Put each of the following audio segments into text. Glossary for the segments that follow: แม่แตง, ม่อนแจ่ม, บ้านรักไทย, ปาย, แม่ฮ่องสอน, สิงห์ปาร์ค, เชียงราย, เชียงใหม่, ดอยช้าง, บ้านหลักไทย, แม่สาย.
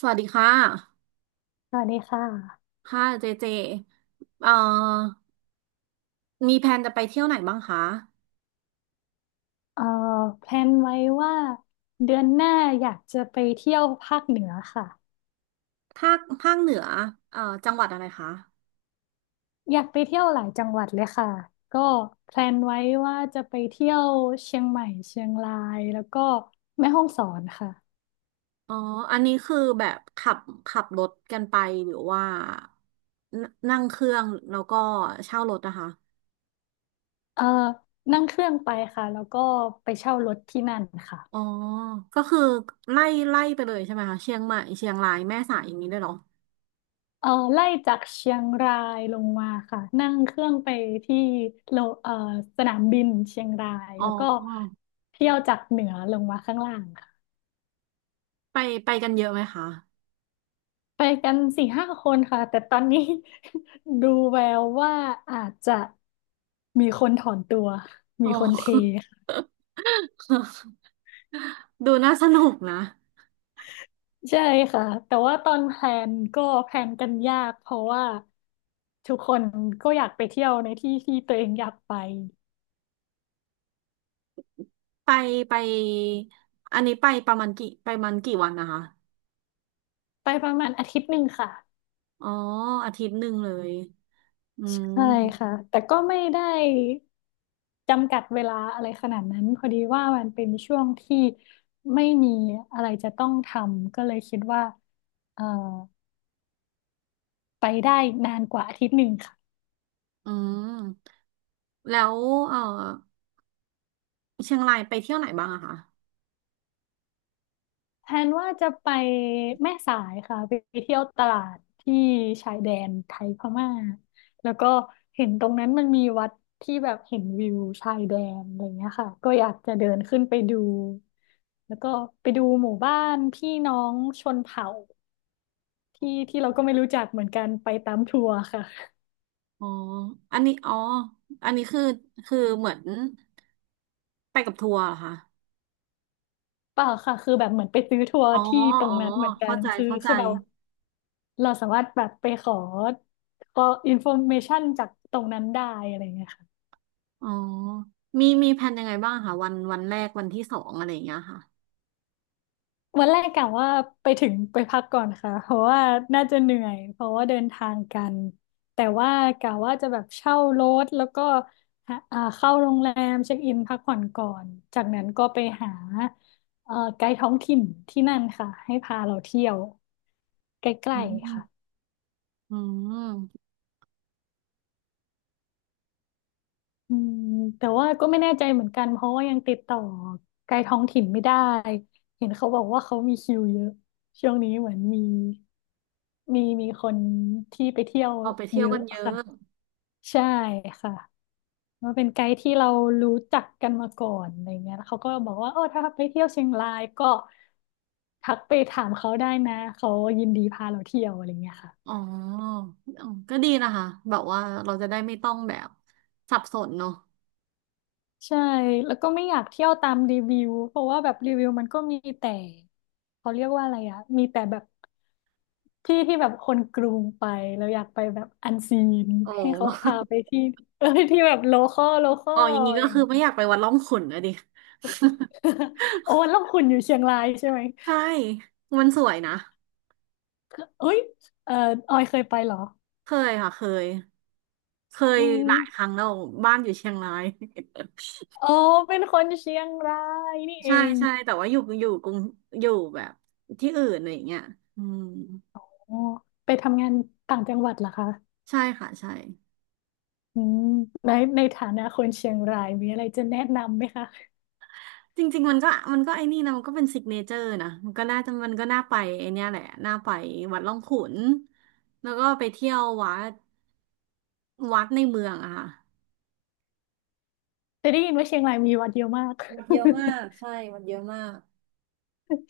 สวัสดีค่ะสวัสดีค่ะค่ะเจเจเอ่อมีแผนจะไปเที่ยวไหนบ้างคะเอ่อแพลนไว้ว่าเดือนหน้าอยากจะไปเที่ยวภาคเหนือค่ะภาคเหนือจังหวัดอะไรคะอยากไปเที่ยวหลายจังหวัดเลยค่ะก็แพลนไว้ว่าจะไปเที่ยวเชียงใหม่เชียงรายแล้วก็แม่ฮ่องสอนค่ะอ๋ออันนี้คือแบบขับรถกันไปหรือว่านั่งเครื่องแล้วก็เช่ารถนะคะเอ่อนั่งเครื่องไปค่ะแล้วก็ไปเช่ารถที่นั่นค่ะอ๋อก็คือไล่ไล่ไปเลยใช่ไหมคะเชียงใหม่เชียงรายแม่สายอย่างนี้ได้วยเหรอไล่จากเชียงรายลงมาค่ะนั่งเครื่องไปที่โลเอ่อสนามบินเชียงรายอ๋อแล้วก็เที่ยวจากเหนือลงมาข้างล่างค่ะ ไปไปกันเยอะไหมคะไปกันสี่ห้าคนค่ะแต่ตอนนี้ ดูแววว่าอาจจะมีคนถอนตัวอ๋มีอ คนเทค่ะ ดูน่าสนุกนะ ใช่ค่ะแต่ว่าตอนแพลนก็แพลนกันยากเพราะว่าทุกคนก็อยากไปเที่ยวในที่ที่ตัวเองอยากไปไปไปอันนี้ไปประมาณกี่ไปประมันกี่วันนะคะไปประมาณอาทิตย์หนึ่งค่ะอ๋ออาทิตย์หนึ่งเลยอืมใช่ค่ะแต่ก็ไม่ได้จำกัดเวลาอะไรขนาดนั้นพอดีว่ามันเป็นช่วงที่ไม่มีอะไรจะต้องทำก็เลยคิดว่าเอ่อ ไปได้นานกว่าอาทิตย์หนึ่งค่ะอืมแล้วเออเชียงรายไปเที่ยวไหนบ้างอะคะแทนว่าจะไปแม่สายค่ะไปเที่ยวตลาดที่ชายแดนไทยพม่าแล้วก็เห็นตรงนั้นมันมีวัดที่แบบเห็นวิวชายแดนอะไรเงี้ยค่ะก็อยากจะเดินขึ้นไปดูแล้วก็ไปดูหมู่บ้านพี่น้องชนเผ่าที่ที่เราก็ไม่รู้จักเหมือนกันไปตามทัวร์ค่ะอ๋ออันนี้อ๋ออันนี้คือคือเหมือนไปกับทัวร์เหรอคะเปล่าค่ะคือแบบเหมือนไปซื้อทัวร์อ๋อที่ตรอ๋งอนั้นเหมือนกัเข้านใจคือเข้าใจคือแบบ เราสามารถแบบไปขอขออินโฟเมชันจากตรงนั้นได้อะไรเงี้ยค่ะอ๋อมีแผนยังไงบ้างคะวันแรกวันที่สองอะไรอย่างเงี้ยค่ะวันแรกกะว่าไปถึงไปพักก่อนค่ะเพราะว่าน่าจะเหนื่อยเพราะว่าเดินทางกันแต่ว่ากะว่าจะแบบเช่ารถแล้วก็หาเข้าโรงแรมเช็คอินพักผ่อนก่อนจากนั้นก็ไปหาไกด์ท้องถิ่นที่นั่นค่ะให้พาเราเที่ยวใกอืล้ๆมค่ะ อืมอืมแต่ว่าก็ไม่แน่ใจเหมือนกันเพราะว่ายังติดต่อไกลท้องถิ่นไม่ได้เห็นเขาบอกว่าเขามีคิวเยอะช่วงนี้เหมือนมีมีคนที่ไปเที่ยวเอาไปเที่เยยวกัอะนเยค่ะอะ ใช่ค่ะมันเป็นไกด์ที่เรารู้จักกันมาก่อนอะไรเงี้ยแล้วเขาก็บอกว่าโอ้ถ้าไปเที่ยวเชียงรายก็ทักไปถามเขาได้นะเขายินดีพาเราเที่ยวอะไรเงี้ยค่ะ อ๋ออ๋อ ก็ดีนะคะ แบบว่าเราจะได้ไม่ต้องแบบสับสนเนาะใช่แล้วก็ไม่อยากเที่ยวตามรีวิวเพราะว่าแบบรีวิวมันก็มีแต่เขาเรียกว่าอะไรอะมีแต่แบบที่ที่แบบคนกรุงไปแล้วอยากไปแบบอันซีนโอให้เขาพา้ ไปที่เออที่แบบโลคอลโลคอ อ๋อลอย่างนี้อะไรก็อคืย่างอไม่งี้ อยากไปวัดร่องขุ่นนะดิ โอ้แล้วคุณอยู่เชียงรายใช่ไหม ใช่ มันสวยนะ เอ้ยเออออยเคยไปเหรอ เคยค่ะเคย เคอืยหลายครั้มงแล้วบ้านอยู่เชียงราย อ๋อเป็นคนเชียงรายนี่ เอใช่งใช่ แต่ว่าอยู่กรุงอยู่แบบที่อื่นอะไรอย่างเงี้ยอืมอ๋อไปทำงานต่างจังหวัดเหรอคะใช่ค่ะใช่ อืมในในฐานะคนเชียงรายมีอะไรจะแนะนำไหมคะ จริงๆมันก็ไอ้นี่นะมันก็เป็น s ิกเนเจอร์นะมันก็น่าไปไอ้เนี่ยแหละน่าไปวัดร่องขุนแล้วก็ไปเที่ยววัดในเมืองอะค่ะแต่ได้ยินว่าเชียงรายมีวัดเยอะมาก วัดเย อะมากใช่วัดเยอะมาก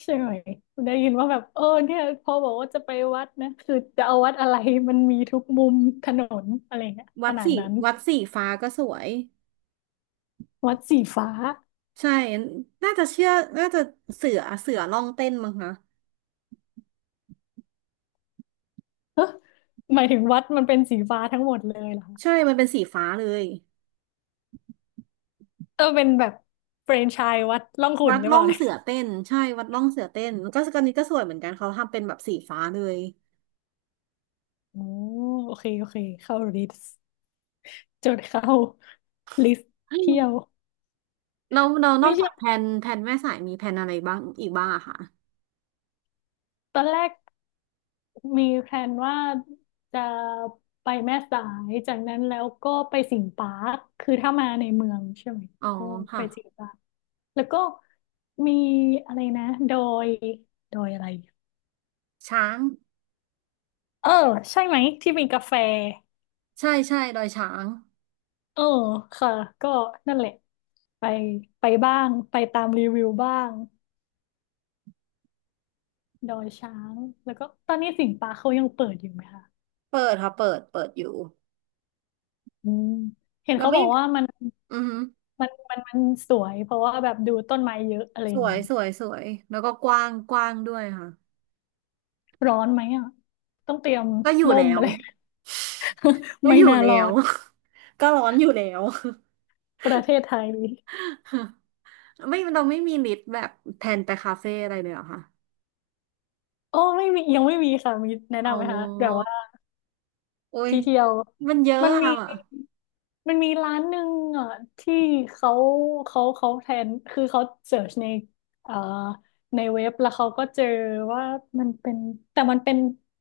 ใช่ไหมได้ยินว่าแบบเออเนี่ยพอบอกว่าจะไปวัดนะคือจะเอาวัดอะไรมันมีทุกมุมถนนอะไรเงี้ยขวัดนาดสีนั้นวัดสีฟ้าก็สวยวัดสีฟ้าใช่น่าจะเชื่อน่าจะเสือร่องเต้นมั้งคะหมายถึงวัดมันเป็นสีฟ้าทั้งหมดเลยเหรอคะใช่มันเป็นสีฟ้าเลยเออเป็นแบบแฟรนไชส์วัดร่องขุ่วันดหรือร่เปอล่างเนี่ยเสือเต้นใช่วัดร่องเสือเต้นก็นนี้ก็สวยเหมือนกันเขาทำเป็นแบบสีฟ้าเลย โอ้โอเคโอเคเข้าลิสต์จดเข้าลิสต์เที่ยวแล้วเรานอไม่กจาใช่กแผนแม่สายมีแผนอะไรบ้างอีกบ้างอะค่ะตอนแรก มีแพลนว่าจะไปแม่สายจากนั้นแล้วก็ไปสิงห์ปาร์คคือถ้ามาในเมืองใช่ไหมอ๋อก็ไปค่ะสิงห์ปาร์คแล้วก็มีอะไรนะดอยดอยอะไรช้างเออใช่ไหมที่มีกาแฟใช่ใช่ดอยช้างเออค่ะก็นั่นแหละไปไปบ้างไปตามรีวิวบ้างดอยช้างแล้วก็ตอนนี้สิงห์ปาร์คเขายังเปิดอยู่ไหมคะเปิดค่ะเปิดอยู่อืมเห็นเราเขาบไม่อกว่ามันอือหือมันมันมันสวยเพราะว่าแบบดูต้นไม้เยอะอะไรสอย่างวยนี้ สวยสวยแล้วก็กว้างด้วยค่ะร้อนไหมอ่ะต้องเตรียมก็อยู่ร่แล้มอะว ไร ก็ไม่อยู่น่าแล้รอว ด ก็ร้อนอยู่แล้ว ประเทศไทย ไม่เราไม่มีลิสต์แบบแผนไปคาเฟ่อะไรเลยเหรอคะโอ้ไม่มียังไม่มีค่ะ มีแนะอ๋อนำไหมคะ แบบว่าโอ้ยที่เที่ยวมันเยอะมันมีอะมีร้านหนึ่งอ่ะที่เขาเขาแทน คือเขาเสิร์ชในเอ่อในเว็บแล้วเขาก็เจอว่ามันเป็น แต่มันเป็น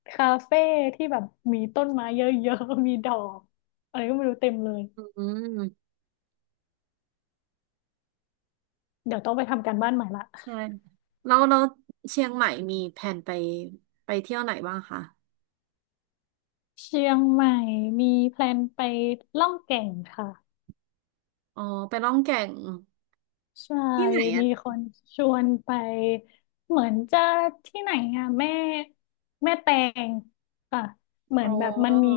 คาเฟ่ที่แบบมีต้นไม้เยอะๆ มีดอกอะไรก็ไม่รู้เต็มเลย อืม เดี๋ยวต้องไปทำการบ้านใหม่ละ ใช่แล้วเชียงใหม่มีแผนไปเที่ยวไหนบ้างคะเชียงใหม่มีแพลนไปล่องแก่งค่ะอ๋อไปล่องแก่งใช่ที่ไหนอ่ะมีคนชวนไปเหมือนจะที่ไหนอ่ะแม่แตงค่ะเหมือ๋ออนแบบมันมี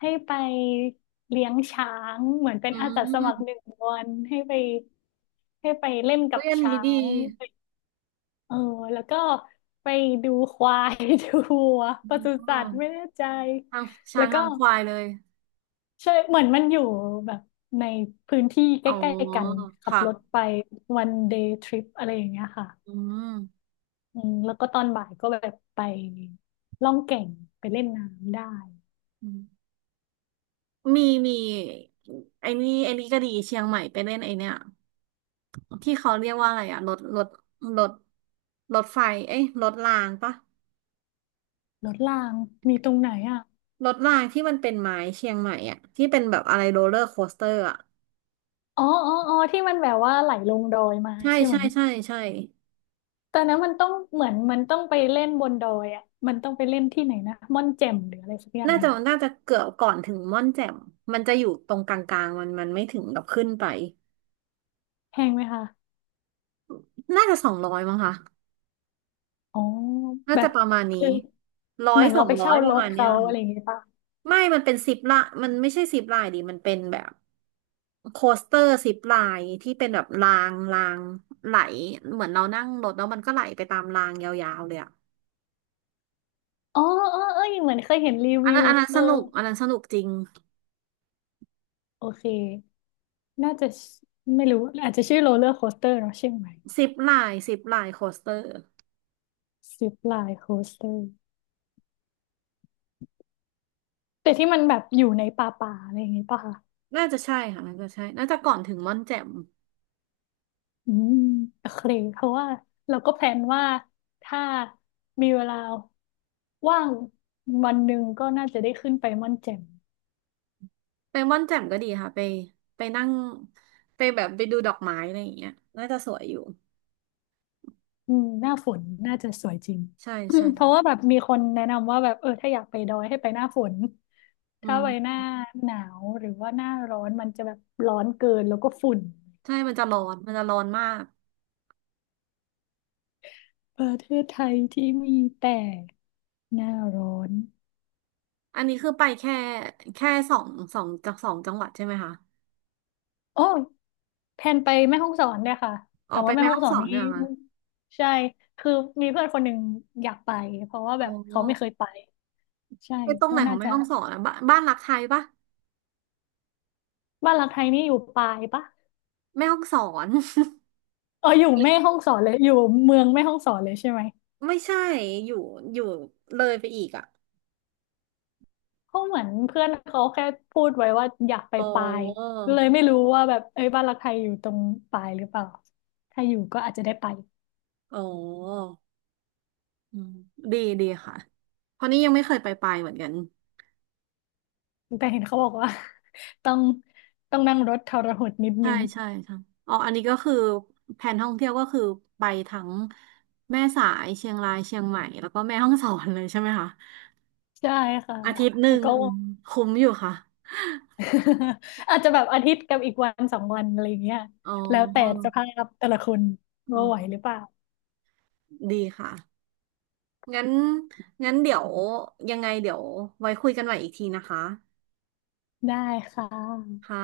ให้ไปเลี้ยงช้างเหมือนเป็นอือาสาสมัครหนึ่มงวันให้ไปเล่นกัเฮ้ยบอันนี้ช้าดีงเออแล้วก็ไปดูควาย ดูวัวปศุอ๋อสัตว์ไม่แน่ใจทางแล้ช้าวงก็ ทางควายเลยใช่เหมือนมันอยู่แบบในพื้นที่ใกอ๋อล้ๆกันขับค่ะรถไปวันเดย์ทริปอะไรอย่างเงี้ยค่ะอืมอืมแล้วก็ตอนบ่ายก็แบบไปล่องแก่งไปเล่นน้ำได้อืมมีไอ้นี่ก็ดีเชียงใหม่ไปเล่นไอ้เนี่ยที่เขาเรียกว่าอะไรอะรถรถไฟเอ้ยรถรางปะรถรางมีตรงไหนอ่ะรถรางที่มันเป็นไม้เชียงใหม่อะที่เป็นแบบอะไรโรลเลอร์โคสเตอร์อะ อ๋ออ๋ออ๋อที่มันแบบว่าไหลลงดอยมาใช่ใช่ไหมใช่ใช่ใช่ตอนนั้นมันต้องเหมือนมันต้องไปเล่นบนดอยอ่ะมันต้องไปเล่นที่ไหนนะม่อนแจ่มหรืออะไรสักอย่างน่าหจะนึ่งน่าจะเกือบก่อนถึงม่อนแจ่มมันจะอยู่ตรงกลางๆมันไม่ถึงกับขึ้นไปแพงไหมคะน่าจะสองร้อยมั้งคะอ๋อน่าแบจะบประมาณนี้คือร้อเหยมือนสเราองไปร้อยเช่าปรระถมาณเนี้ยเขาอะค่ะไรอย่างเงี้ยปะ ไม่มันเป็นซิปละมันไม่ใช่ซิปลายดิมันเป็นแบบโคสเตอร์ซิปลายที่เป็นแบบรางไหลเหมือนเรานั่งรถแล้วมันก็ไหลไปตามรางยาวๆเลยอะอ๋อเออเออเหมือนเคยเห็นรีอันวินั้วนอันนั้นเอสอนุกอันนั้นสนุกจริงโอเค น่าจะไม่รู้ อาจจะชื่อโรลเลอร์โคสเตอร์เนาะใช่ไหมซิปลายโคสเตอร์ ซิปไลน์โคสเตอร์แต่ที่มันแบบอยู่ในป่าป่าอะไรอย่างงี้ป่ะคะน่าจะใช่น่าจะก่อนถึงม่อนแจ่มอืมโอเค เพราะว่าเราก็แพลนว่าถ้ามีเวลาว่างวันหนึ่งก็น่าจะได้ขึ้นไปม่อนแจ่มไปม่อนแจ่มก็ดีค่ะไปนั่งไปแบบไปดูดอกไม้อะไรอย่างเงี้ยน่าจะสวยอยู่อืมหน้าฝนน่าจะสวยจริง ใช่ใช่ เพราะว่าแบบมีคนแนะนำว่าแบบเออถ้าอยากไปดอยให้ไปหน้าฝน อืถ้าไปหมน้าหนาวหรือว่าหน้าร้อนมันจะแบบร้อนเกินแล้วก็ฝุ่นใช่มันจะร้อนมากประเทศไทยที่มีแต่หน้าร้อนอันนี้คือไปแค่แค่สองสองจากสองจังหวัดใช่ไหมคะโอ้อแพลนไปแม่ฮ่องสอนเนี่ยค่ะอแต่อกไปว่าแม่แม่ฮ่อฮ่งองสอสนอนนี้เนี่ยเหรอค่ะใช่คือมีเพื่อนคนหนึ่งอยากไปเพราะว่าแบอ๋อบเขาไม่เคยไปใช่ไปตรงไหก็นขอน่างแม่จะฮ่องสอนอะบ้านรักไทยปะบ้านหลักไทยนี่อยู่ปายปะแม่ฮ่องสอน เอออยู่แม่ฮ่องสอนเลยอยู่เมืองแม่ฮ่องสอนเลยใช่ไหม ไม่ใช่อยู่อยู่เลยไปอีกอ่ะเขาเหมือนเพื่อนเขาแค่พูดไว้ว่าอยากไปอ๋ปลายอก็เลยไม่รู้ว่าแบบเอ้ยบ้านรักไทยอยู่ตรงปลายหรือเปล่าถ้าอยู่ก็อาจจะได้ไปอ๋อ อืมดีค่ะเพราะนี่ยังไม่เคยไปไปเหมือนกันแต่เห็นเขาบอกว่า ต้องต้องนั่งรถทรหดนิดใช่นึงใช่ใช่อ๋ออันนี้ก็คือแผนท่องเที่ยวก็คือไปทั้งแม่สายเชียงรายเชียงใหม่แล้วก็แม่ฮ่องสอนเลยใช่ไหมคะใช่ค่ะอาทิตย์หนึ่แล้วงก็ อืมคุ้มอยู่ค่ะ อาจจะแบบอาทิตย์กับอีกวันสองวันอะไรอย่างเงี้ยอ๋อแล้วแต่สภาพแต่ละคนอ๋ว่าไหวอหรือเปล่าดีค่ะงั้นงั้นเดี๋ยวยังไงเดี๋ยวไว้คุยกันใหม่อีกทีนะคะได้ค่ะค่ะ